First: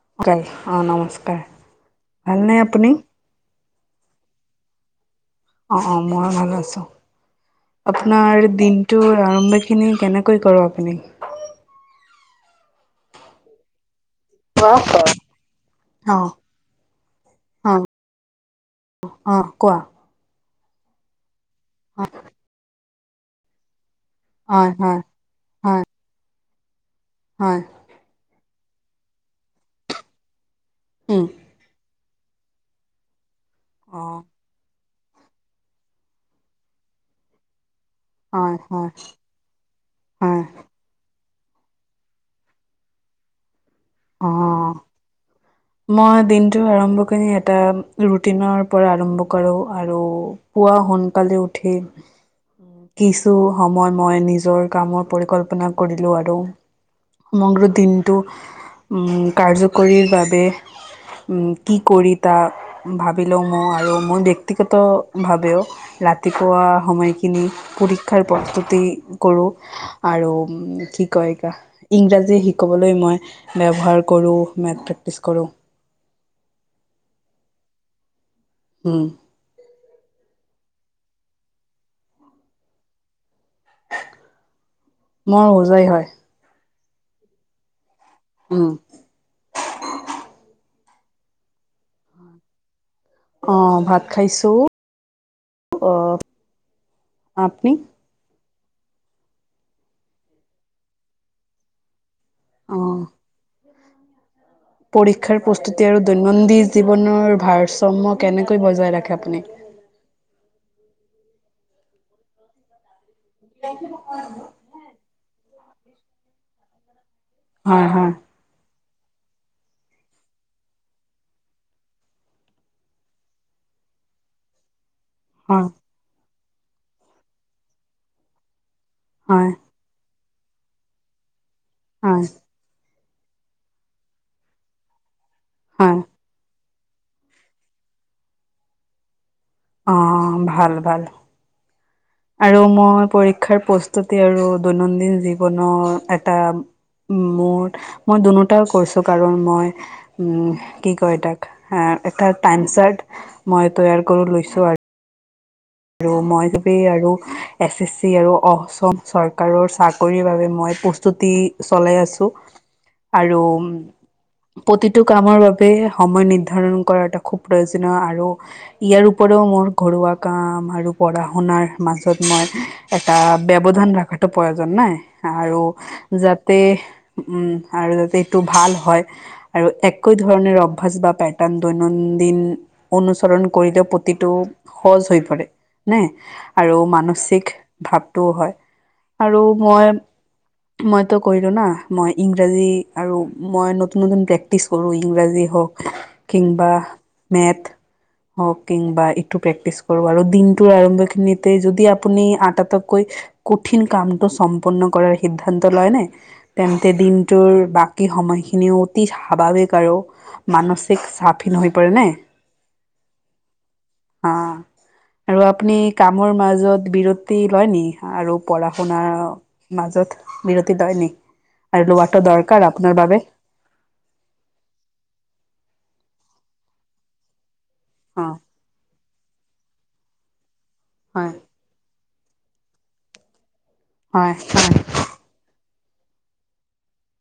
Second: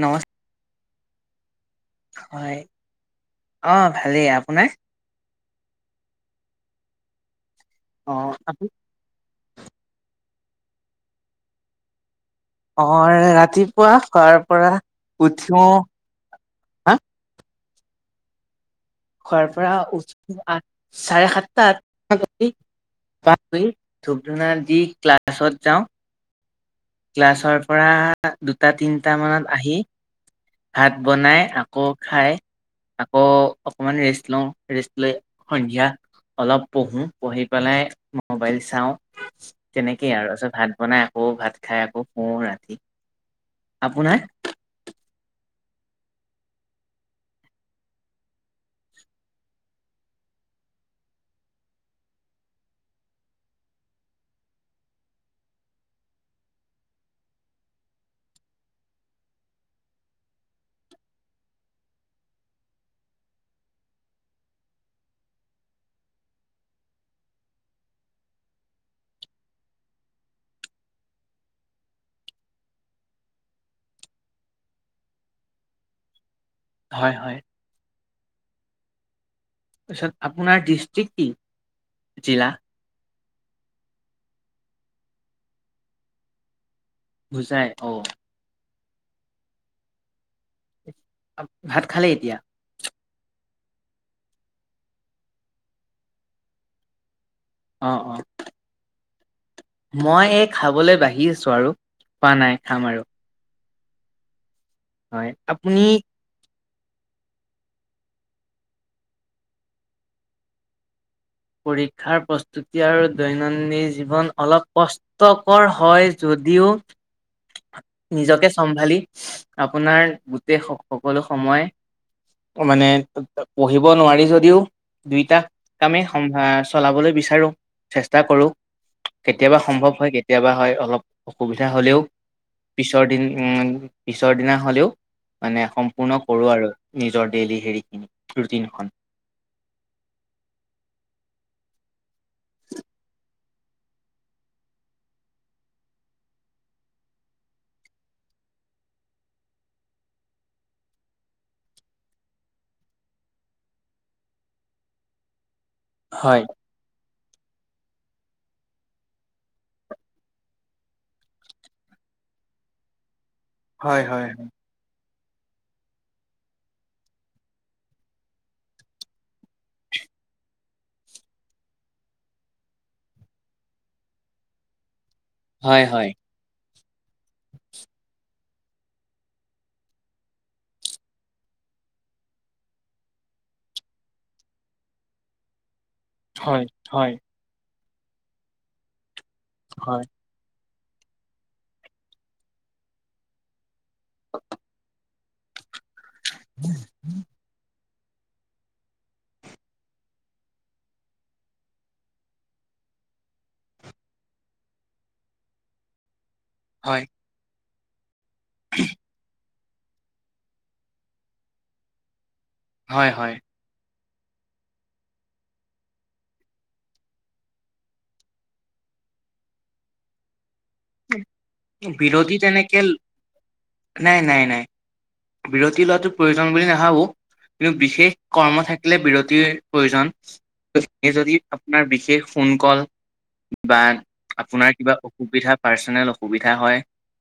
নমস্কাৰ হয়, অ', নমস্কাৰ। ভালনে হয়, আপুনি অ', ভালেই, আপোনাৰ? অ', অ', মইও ভালে আছোঁ, অ' আপোনাৰ আপুনি দিন টোৰ আৰম্ভ খিনি কেনেকৈ কৰ আপুনি? অ', ৰাতিপুৱা শোৱাৰ পৰা উঠিও [unintelligible] অ', হা অ'। অ শুৱাৰ পৰা কোৱা উঠি আঠ, চাৰে সাতটা, আঠটা [unintelligible] ধুপ-ধূনা হয় দি হয় ক্লাছত যাওঁ। হয় হয় ক্লাছৰ পৰা দুটা-তিনটা মানত আহি- ভাত উম বনাই আকৌ খাই আকৌ অ অকণমান ৰেষ্ট লওঁ। ৰেষ্ট লৈ সন্ধিয়া অলপ পঢ়ো, পঢ়ি পেলাই- হয় মবাইল হয় চাওঁ, তেনেকেই আৰু হয় তাৰপিছত ভাত বনাই আকৌ ভাত খাই শুওঁ ৰাতি। আপোনাৰ অঁ'। মই দিনটোৰ আৰম্ভখিনি এটা ৰুটিনৰ পৰা আৰম্ভ কৰোঁ। আৰু- পোৱা সোনকালে উঠি- কিছু সময় মই নিজৰ কামৰ পৰিকল্পনা কৰিলো, আৰু- মংগল দিনটো- কাৰ্যকৰীৰ বাবে কি কৰি তা- ভাবিলেও মই আৰু মোৰ ব্যক্তিগত ভাৱেও- ৰাতিপুৱা সময়খিনি পৰীক্ষাৰ প্ৰস্তুতি কৰোঁ। আৰু কি কয় ইংৰাজী শিকিবলৈ মই- ব্যৱহাৰ কৰোঁ, মেথ প্ৰেক্টিচ কৰোঁ। হয়-হয়। উম। তাৰপিছত আপোনাৰ ডিষ্ট্ৰিক্ট কি জিলা? মোৰ হোজাই হয়। হোজাই অঁ',। উমঁ। ভাত খালি এতিয়া? অঁ' ভাত খাইছো। আপুনি? অঁহ। মই এই খাবলৈ বাঢ়ি আছো আৰু খোৱা নাই খাম অঁ আৰু। হয় পৰীক্ষাৰ আপুনি প্ৰস্তুতি আৰু দৈনন্দিন জীৱনৰ ভাৰসাম্য কেনেকৈ বজাই ৰাখে আপুনি? পৰীক্ষাৰ প্ৰস্তুতি আৰু দৈনন্দিন জীৱন অলপ- কষ্টকৰ হয় যদিও হয় হয় নিজকে চম্ভালি- আপোনাৰ গোটেই সকলো সময়- মানে পঢ়িব নোৱাৰি যদিও- দুইটা হয় কামেই সম্ভা চলাবলৈ বিচাৰো চেষ্টা কৰো। হয় কেতিয়াবা সম্ভৱ হয়, কেতিয়াবা হয়, অলপ অসুবিধা হ'লেও- হয় পিছৰ দিন উম' পিছৰ দিনা হ'লেও মানে হয় সম্পূৰ্ণ- কৰোঁ আৰু নিজৰ দেলহি হেৰি ৰুটিনখন। অঁ', ভাল-ভাল। আৰু মই পৰীক্ষাৰ প্ৰস্তুতি আৰু দৈনন্দিন জীৱনৰ এটা- উম' মোৰ মই দুয়োটাই কৰিছো কাৰণ মই- উমঁ' কি কয় এ তাক এটা টাইম চাৰ্ট মই তৈয়াৰ কৰি লৈছো আৰু। আৰু হয়। মই চবেই আৰু- এছ এছ চি আৰু অসম চৰকাৰৰ চাকৰিৰ বাবে মই প্ৰস্তুতি চলাই আছো। আৰু- হয়-হয়-হয়। প্ৰতিটো কামৰ বাবে সময় নিৰ্ধাৰণ কৰা এটা খুব প্ৰয়োজনীয় আৰু ইয়াৰ উপৰিও মোৰ ঘৰুৱা কাম আৰু পঢ়া শুনাৰ মাজত মই এটা ব্যৱধান ৰখাতো প্ৰয়োজন নাই। আৰু হয় হয়। যাতে উম আৰু যাতে এইটো ভাল হয়। আৰু একৈ ধৰণৰ অভ্যাস বা পেটাৰ্ণ দৈনন্দিন অনুসৰণ কৰিলে প্ৰতিটো সহজ হৈ পৰে। নে হয় আৰু হয় মানসিক ভাৱটোও হয় আৰু মই হয়। মইতো কৰিলো না, মই ইংৰাজী আৰু মই নতুন নতুন প্ৰেক্টিচ কৰোৱেই। ইংৰাজী হওক কিং বা মেথ হক কিং বা এইটো প্ৰেক্টিচ কৰোঁ, আৰু দিনটোৰ আৰম্ভ খিনিতে যদি আপুনি আ তাতোতকৈ কঠিন কামটো সম্পন্ন কৰাৰ সিদ্ধান্ত লয়নে? তেন্তে হয় দিনটোৰ বাকী সময়খিনিও অতি স্বাভাৱিক আৰু। মানসিক চাপহীন হৈ পৰে নে? হয় হয়। অঁ। আৰু আপুনি কামৰ মাজত বিৰতি লয় নি, আৰু পঢ়া শুনা মাজত বিৰতি লয় নি আৰু লোৱাটো বিৰতি দৰকাৰ তেনেকে আপোনাৰ বাবে। নাই নাই নাই, বিৰতি লোৱাটো প্ৰয়োজন বুলি নাভাবো। কিন্তু বিশেষ অ কৰ্ম থা কিলে বিৰতিৰ প্ৰয়োজন। হয় যদি আপোনাৰ বিশেষ ফোন কল বা হয় আপোনাৰ হয় কিবা অসুবিধা পাৰ্চনেল অসুবিধা হয়,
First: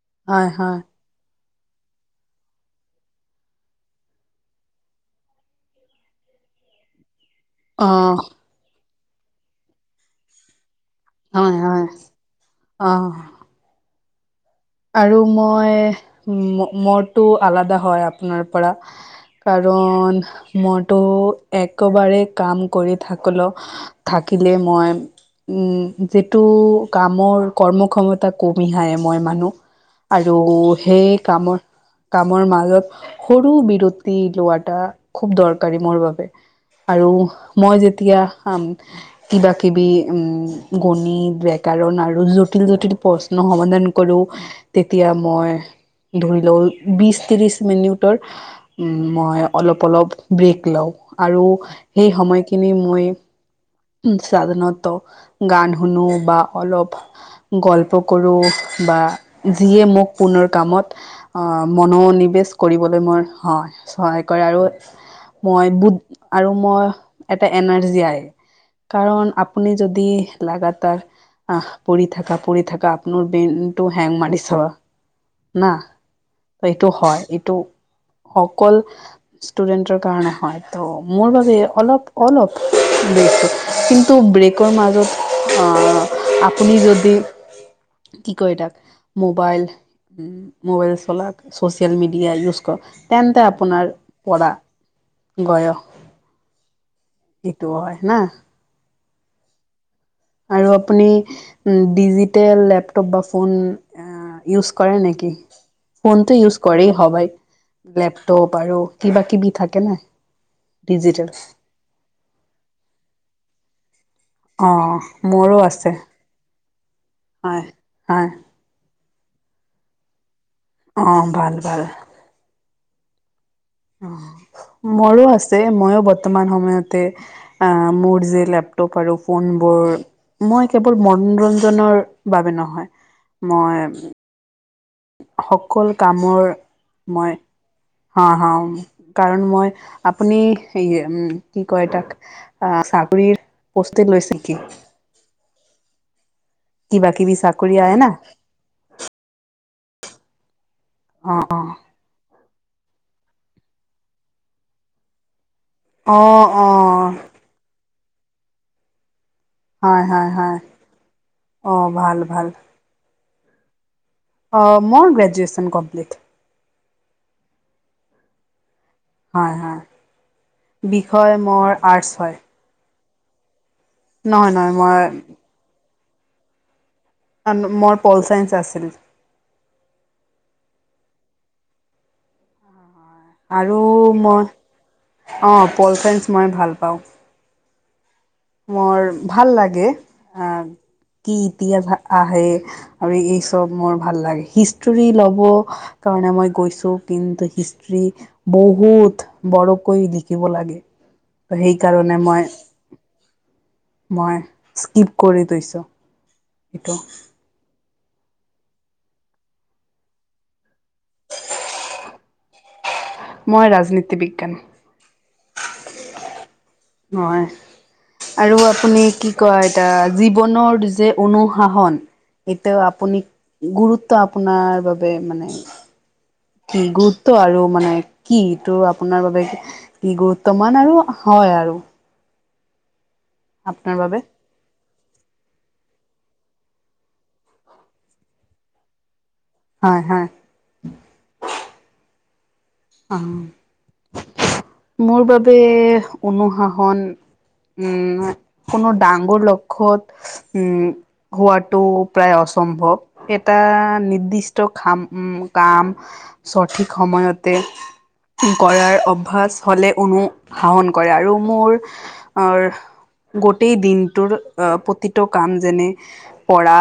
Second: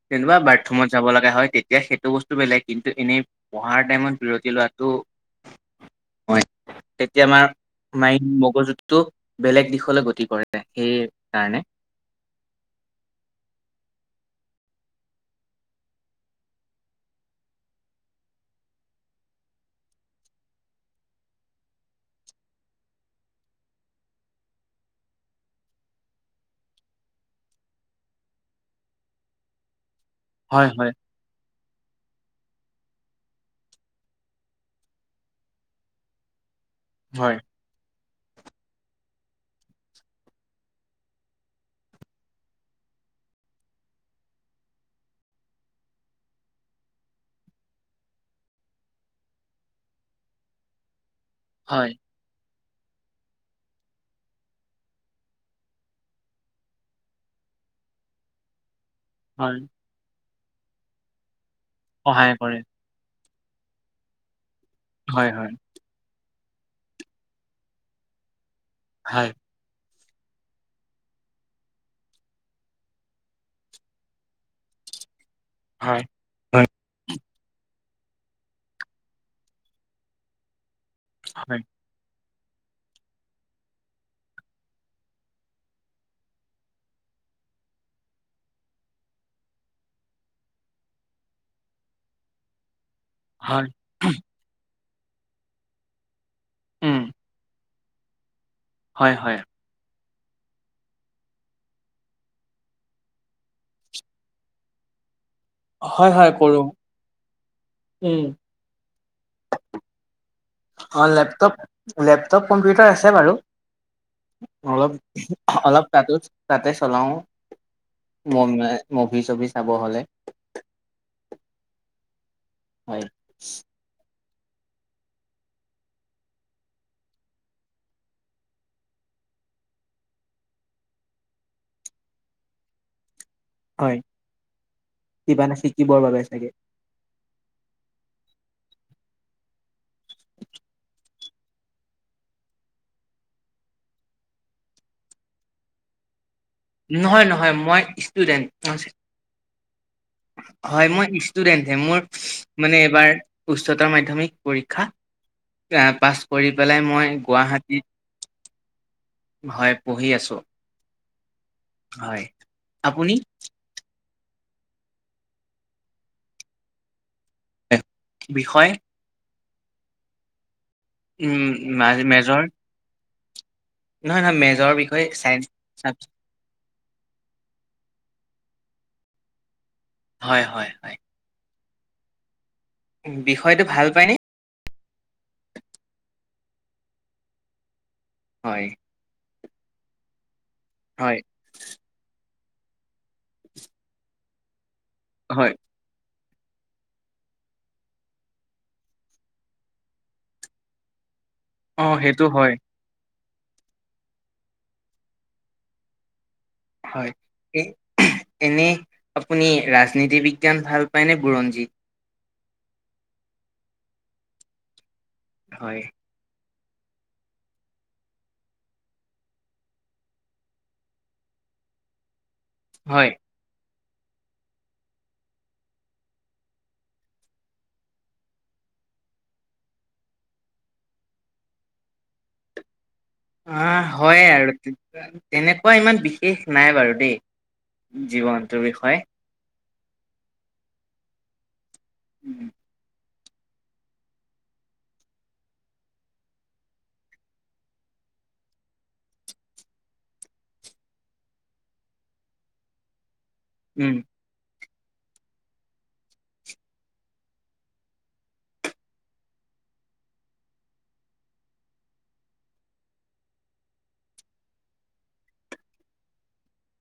যেনিবা হয় হয় বাথৰুমত যাব লগা হয়, তেতিয়া সেইটো বস্তু বেলেগ। কিন্তু এনেই পঢ়াৰ টাইমত বিৰতি লোৱাটো হয় তেতিয়া আমাৰ মাইণ্ড অ মগজুটো বেলেগ দিশলৈ গতি কৰে সেয়ে। হয় হয়, অঁ। আৰু মই মৰটো আলাদা হয় আপোনাৰ পৰা। কাৰণ মইতো একেবাৰে কাম কৰি থাকলো থাকিলে মই উম যিটো কামৰ কৰ্মক্ষমতা কমিহায় মই মানুহ, আৰু হয় হয় সেই কামৰ কামৰ মাজত সৰু বিৰতি লোৱা এটা খুব দৰকাৰী মোৰ বাবে। আৰু হয় মই যেতিয়া কাম কিবা কিবি উ গণিত ব্যাকৰণ আৰু জটিল জটিল প্ৰ সমাধান কৰো। তেতিয়া মই ধৰি লওঁ বিশ ত্ৰিশ মিনিটৰ উম মই অলপ অলপ ব্ৰেক লওঁ আৰু হয় সেই সময় খিনি মই ছাধাৰনত গান শুনো বা অলপ গল্প কৰোঁ বা, হয় যিয়ে মোক পুনৰ কামত অঁ সহায় মনোনিৱেশ কৰে কৰি বলৈ মই সহায় কৰে, আৰু হয় হয় মই বুদ আৰু মোৰ এটা এনাৰ্জি আহে। হয় কাৰণ আপুনি যদি লাগাতাৰ আঁ পৰি থাকা পৰি থাকা আপোনাৰ ব্ৰেনটো হেং মাৰিছ না। হয়। ত এইটো হয়, এইটো অকল ষ্টুডেন্টৰ কাৰণে হয়। ত' মোৰ বাবে হয় অলপ অলপ ব্ৰেকটো কিন্তু ব্ৰেকৰ মাজত অঁ আপুনি যদি কি কয় তাক মোবাইল মোবাইল চলাক চচিয়েল মিডিয়া ইউজ কৰক। তেন্তে হয়, আপোনাৰ পৰা় বয়স উম সেইটো হয় না। হয় হয়। আৰু আপুনি উম ডিজিটেল লেপটপ বা ফোন ইউজ কৰে নেকি, হয় হয় ফোনটো কৰো ইউজ কৰেই হবাই। উম লেপটপ আৰু কিবা কিবি থাকে ন অ ডিজিটেল। লেপটপ লেপটপ কম্পিউটাৰ আছে বাৰু। অলপ, অঁ মোৰো অলপ আছে। তাতো তাতে চলাও হয়। হয়, মন নাই। মভি চভি চাব হ'লে। অ', ভাল ভাল। হয়। মোৰো আছে, ময়ো বৰ্তমান সময়তে আ, মোৰ যে লেপটপ আৰু ফোনবোৰ মই কেৱল মনোৰঞ্জনৰ বাবে নহয়, মই হয় কিবা এটা সকল শিকিবৰ বাবে চাগে। কামৰ মই হা' হা' কাৰণ মই আপুনি সেইয়া উম কি কয় তাক অ' চাকৰিৰ পষ্টে লৈছে সি। কিবা নহয় কিবি নহয় চাকৰি মই আহে না। ষ্টুডেণ্ট। হয় মই অঁ অঁ, ইষ্টুডেন্টহে মোৰ মানে এইবাৰ উচ্চতৰ মাধ্যমিক পৰীক্ষা। পাছ অঁ কৰি পেলাই অঁ, মই গুৱাহাটীত, হয় পঢ়ি হয় আছোঁ। হয়। অ', ভাল ভাল। আপুনি? অ', মইও গ্ৰেজুুৱেচন কমপ্লিট। বিষয়? হয় হয়। বিষয় উম মোৰ মা- আৰ্টছ হয়। মেজৰ নহয় নহয় মেজৰ বিষয় চাইঞ্চ চাবজেক্ট। মোৰ পলচাইঞ্চ আছিল। হয় হয় হয়। বিষয়টো আৰু ভাল পায়নে মই, অ' পলচাইঞ্চ মই ভাল পাওঁ। হয়। মোৰ ভাল লাগে। আ, হয়। ইতিহাস আহে আৰু এই চব মোৰ ভাল লাগে হিষ্ট্ৰী ল'ব হয় সেইকাৰণে মই গৈছোঁ তিনদ হিষ্ট্ৰী বহুত বৰকৈ লিখিব লাগে ত' অ সেইকাৰণে সেইটো মই হয় মই স্কিপ কৰি থৈছোঁ। হয়। এ, এনে আপুনি ৰাজনীতি বিজ্ঞান ভাল পায়নে, বুৰঞ্জী? মই ৰাজনীতি বিজ্ঞান। হয়। নহয়। আৰু আপুনি কি কয়, তা জীৱনৰ যে অনুশাসন। এতিয়াও হয় আপুনি গুৰুত্ব আপোনাৰ বাবে মানে। কি গুৰুত্ব আৰু মানে কি, এইটো আপোনাৰ বাবে? কি গুৰুত্ব মান আৰু হয় আৰু। আহ, আপোনাৰ বাবে হয় এ আৰু। এনেকুৱা ইমান বিশেষ নাই বাৰু দেই জীৱনটোৰ বিষয়ে। হয় হয়। উম। অ'হ। মোৰ বাবে অনুশাসন। উম নহয়, কোনো ডাঙৰ লক্ষ্যত। উম হোৱাটো প্ৰায় অচম্ভৱ। এটা উম, নিৰ্দিষ্ট খাম উম কাম চঠিক সময়ত। তে উম কৰাৰ অভ্যাস হ'লে অনুশাসন কৰে আৰু মোৰ। অৰ গোটেই দিনটোৰ অহ', প্ৰতিটো কাম যেনে। পৰা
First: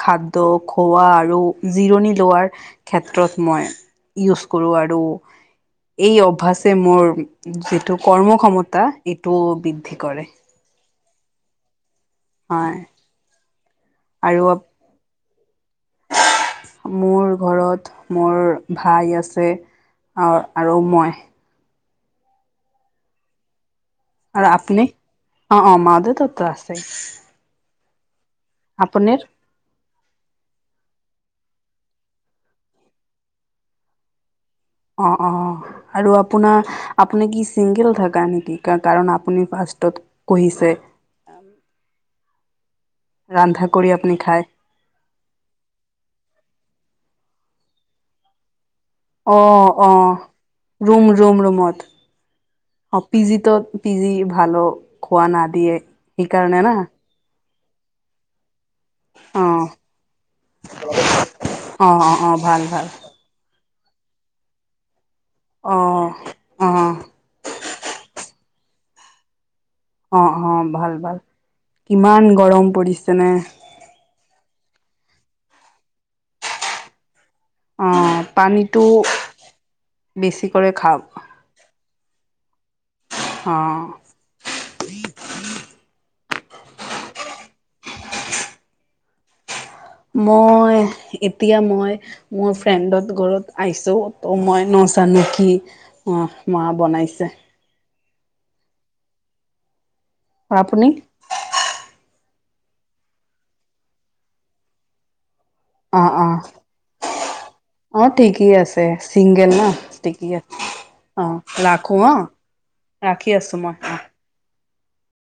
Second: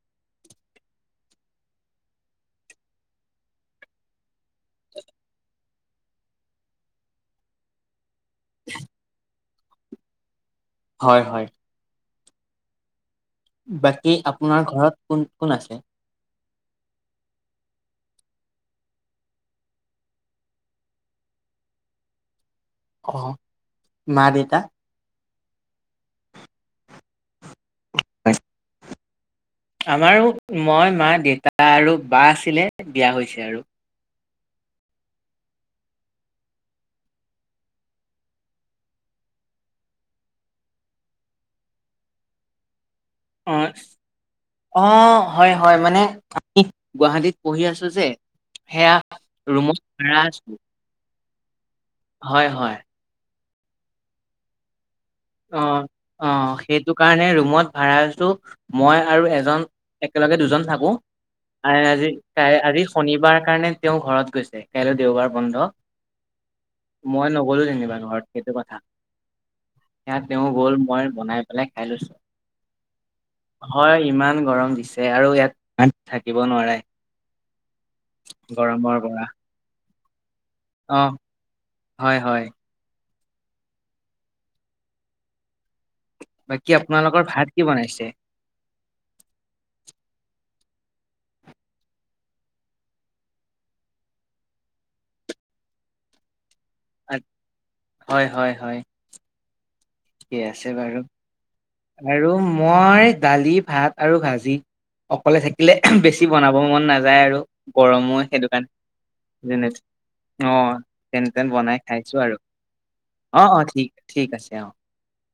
খাদ্য খোৱা আৰু জিৰণি লোৱাৰ। ক্ষেত্ৰত মই ইউজ কৰোঁ আ। ৰু এই অভ্যাসে মোৰ যিটো কৰ্ম ক্ষমতা এইটো বি। ঠিক কৰে। হয় হয়। হয়। বাকী আৰু আপোনাৰ ঘৰত কোন কোন আছে? মোৰ ঘৰত মোৰ ভাই আছে অৰ আৰু মই। অহ'। আৰু আপুনি অহ অহ মা দেউতাৰ তো আছে। হয়। আপুনি? আমাৰো মই মা দেউতা আৰু বা আছিলে বিয়া হৈছে আৰু। অহ', অ'হ,। আৰু আপোনাৰ আপুনি কি ছিংগল থাকা নেকি কাৰণ আপুনি ফাষ্টত। কৈছে। ৰন্ধা কৰি আপুনি খায়। অহ হয় হয় মানে আমি গুৱাহাটীত পঢ়ি আছো যে সেয়া। অহ ৰুমত অহ ভাড়া আছো ', ৰুম ৰুম ৰুমত। হয় হয়। অহ', পিজিতো পিজি ভালো খোৱা না অ দিয়ে অ সেইকাৰণে না। সেইটো কাৰণে ৰুমত ভাড়া আছো মই আৰু অ এজন একেলগে দুজন থাকো। অ', আজি অ', অ', কাই ভাল আজি ভাল শনিবাৰ কাৰণে তেওঁ ঘৰত গৈছে কাইলৈ দেওবাৰ বন্ধ। অ', অ', মই নগ'লো যেনেবা ঘৰত সেইটো কথা। এতিয়া অ', তেওঁ অ', গ'ল ভাল মই ভাল বনাই পেলাই খাই লৈছো। কিমান গৰম পৰিছে নে হয় ইমান গৰম দিছে আৰু ইয়াত ইয়াত থাকিব নোৱাৰে। অ', পানীটো গৰমৰ পৰা। বেছি কৰে অ খাওঁক। হয় হয়। অহ। বাকী আপোনালোকৰ ভাত কি বনাইছে? মই এতিয়া মই। মোৰ ফ্ৰেণ্ডত ঘৰত আহিছোঁ ত মই নজানো কি অ'হ। মাঁ বনাইছে। হয় হয় হয়। ঠিকে আছে আপুনি বাৰু আৰু মই দালি ভাত আৰু ভাজি অকলে থাকিলে অ', বেছি অ', বনাব মন নাযায় আৰু। অ গৰমো সেইটো ঠিকেই কাৰণে আছে চিংগেল ন যেনে ঠিকেই অ আছে অ তেনে তেন বনাই ৰাখো খাইছো অ'। আৰু ৰাখি অ আছোঁ মই ঠিক অ' ঠিক আছে অঁ'।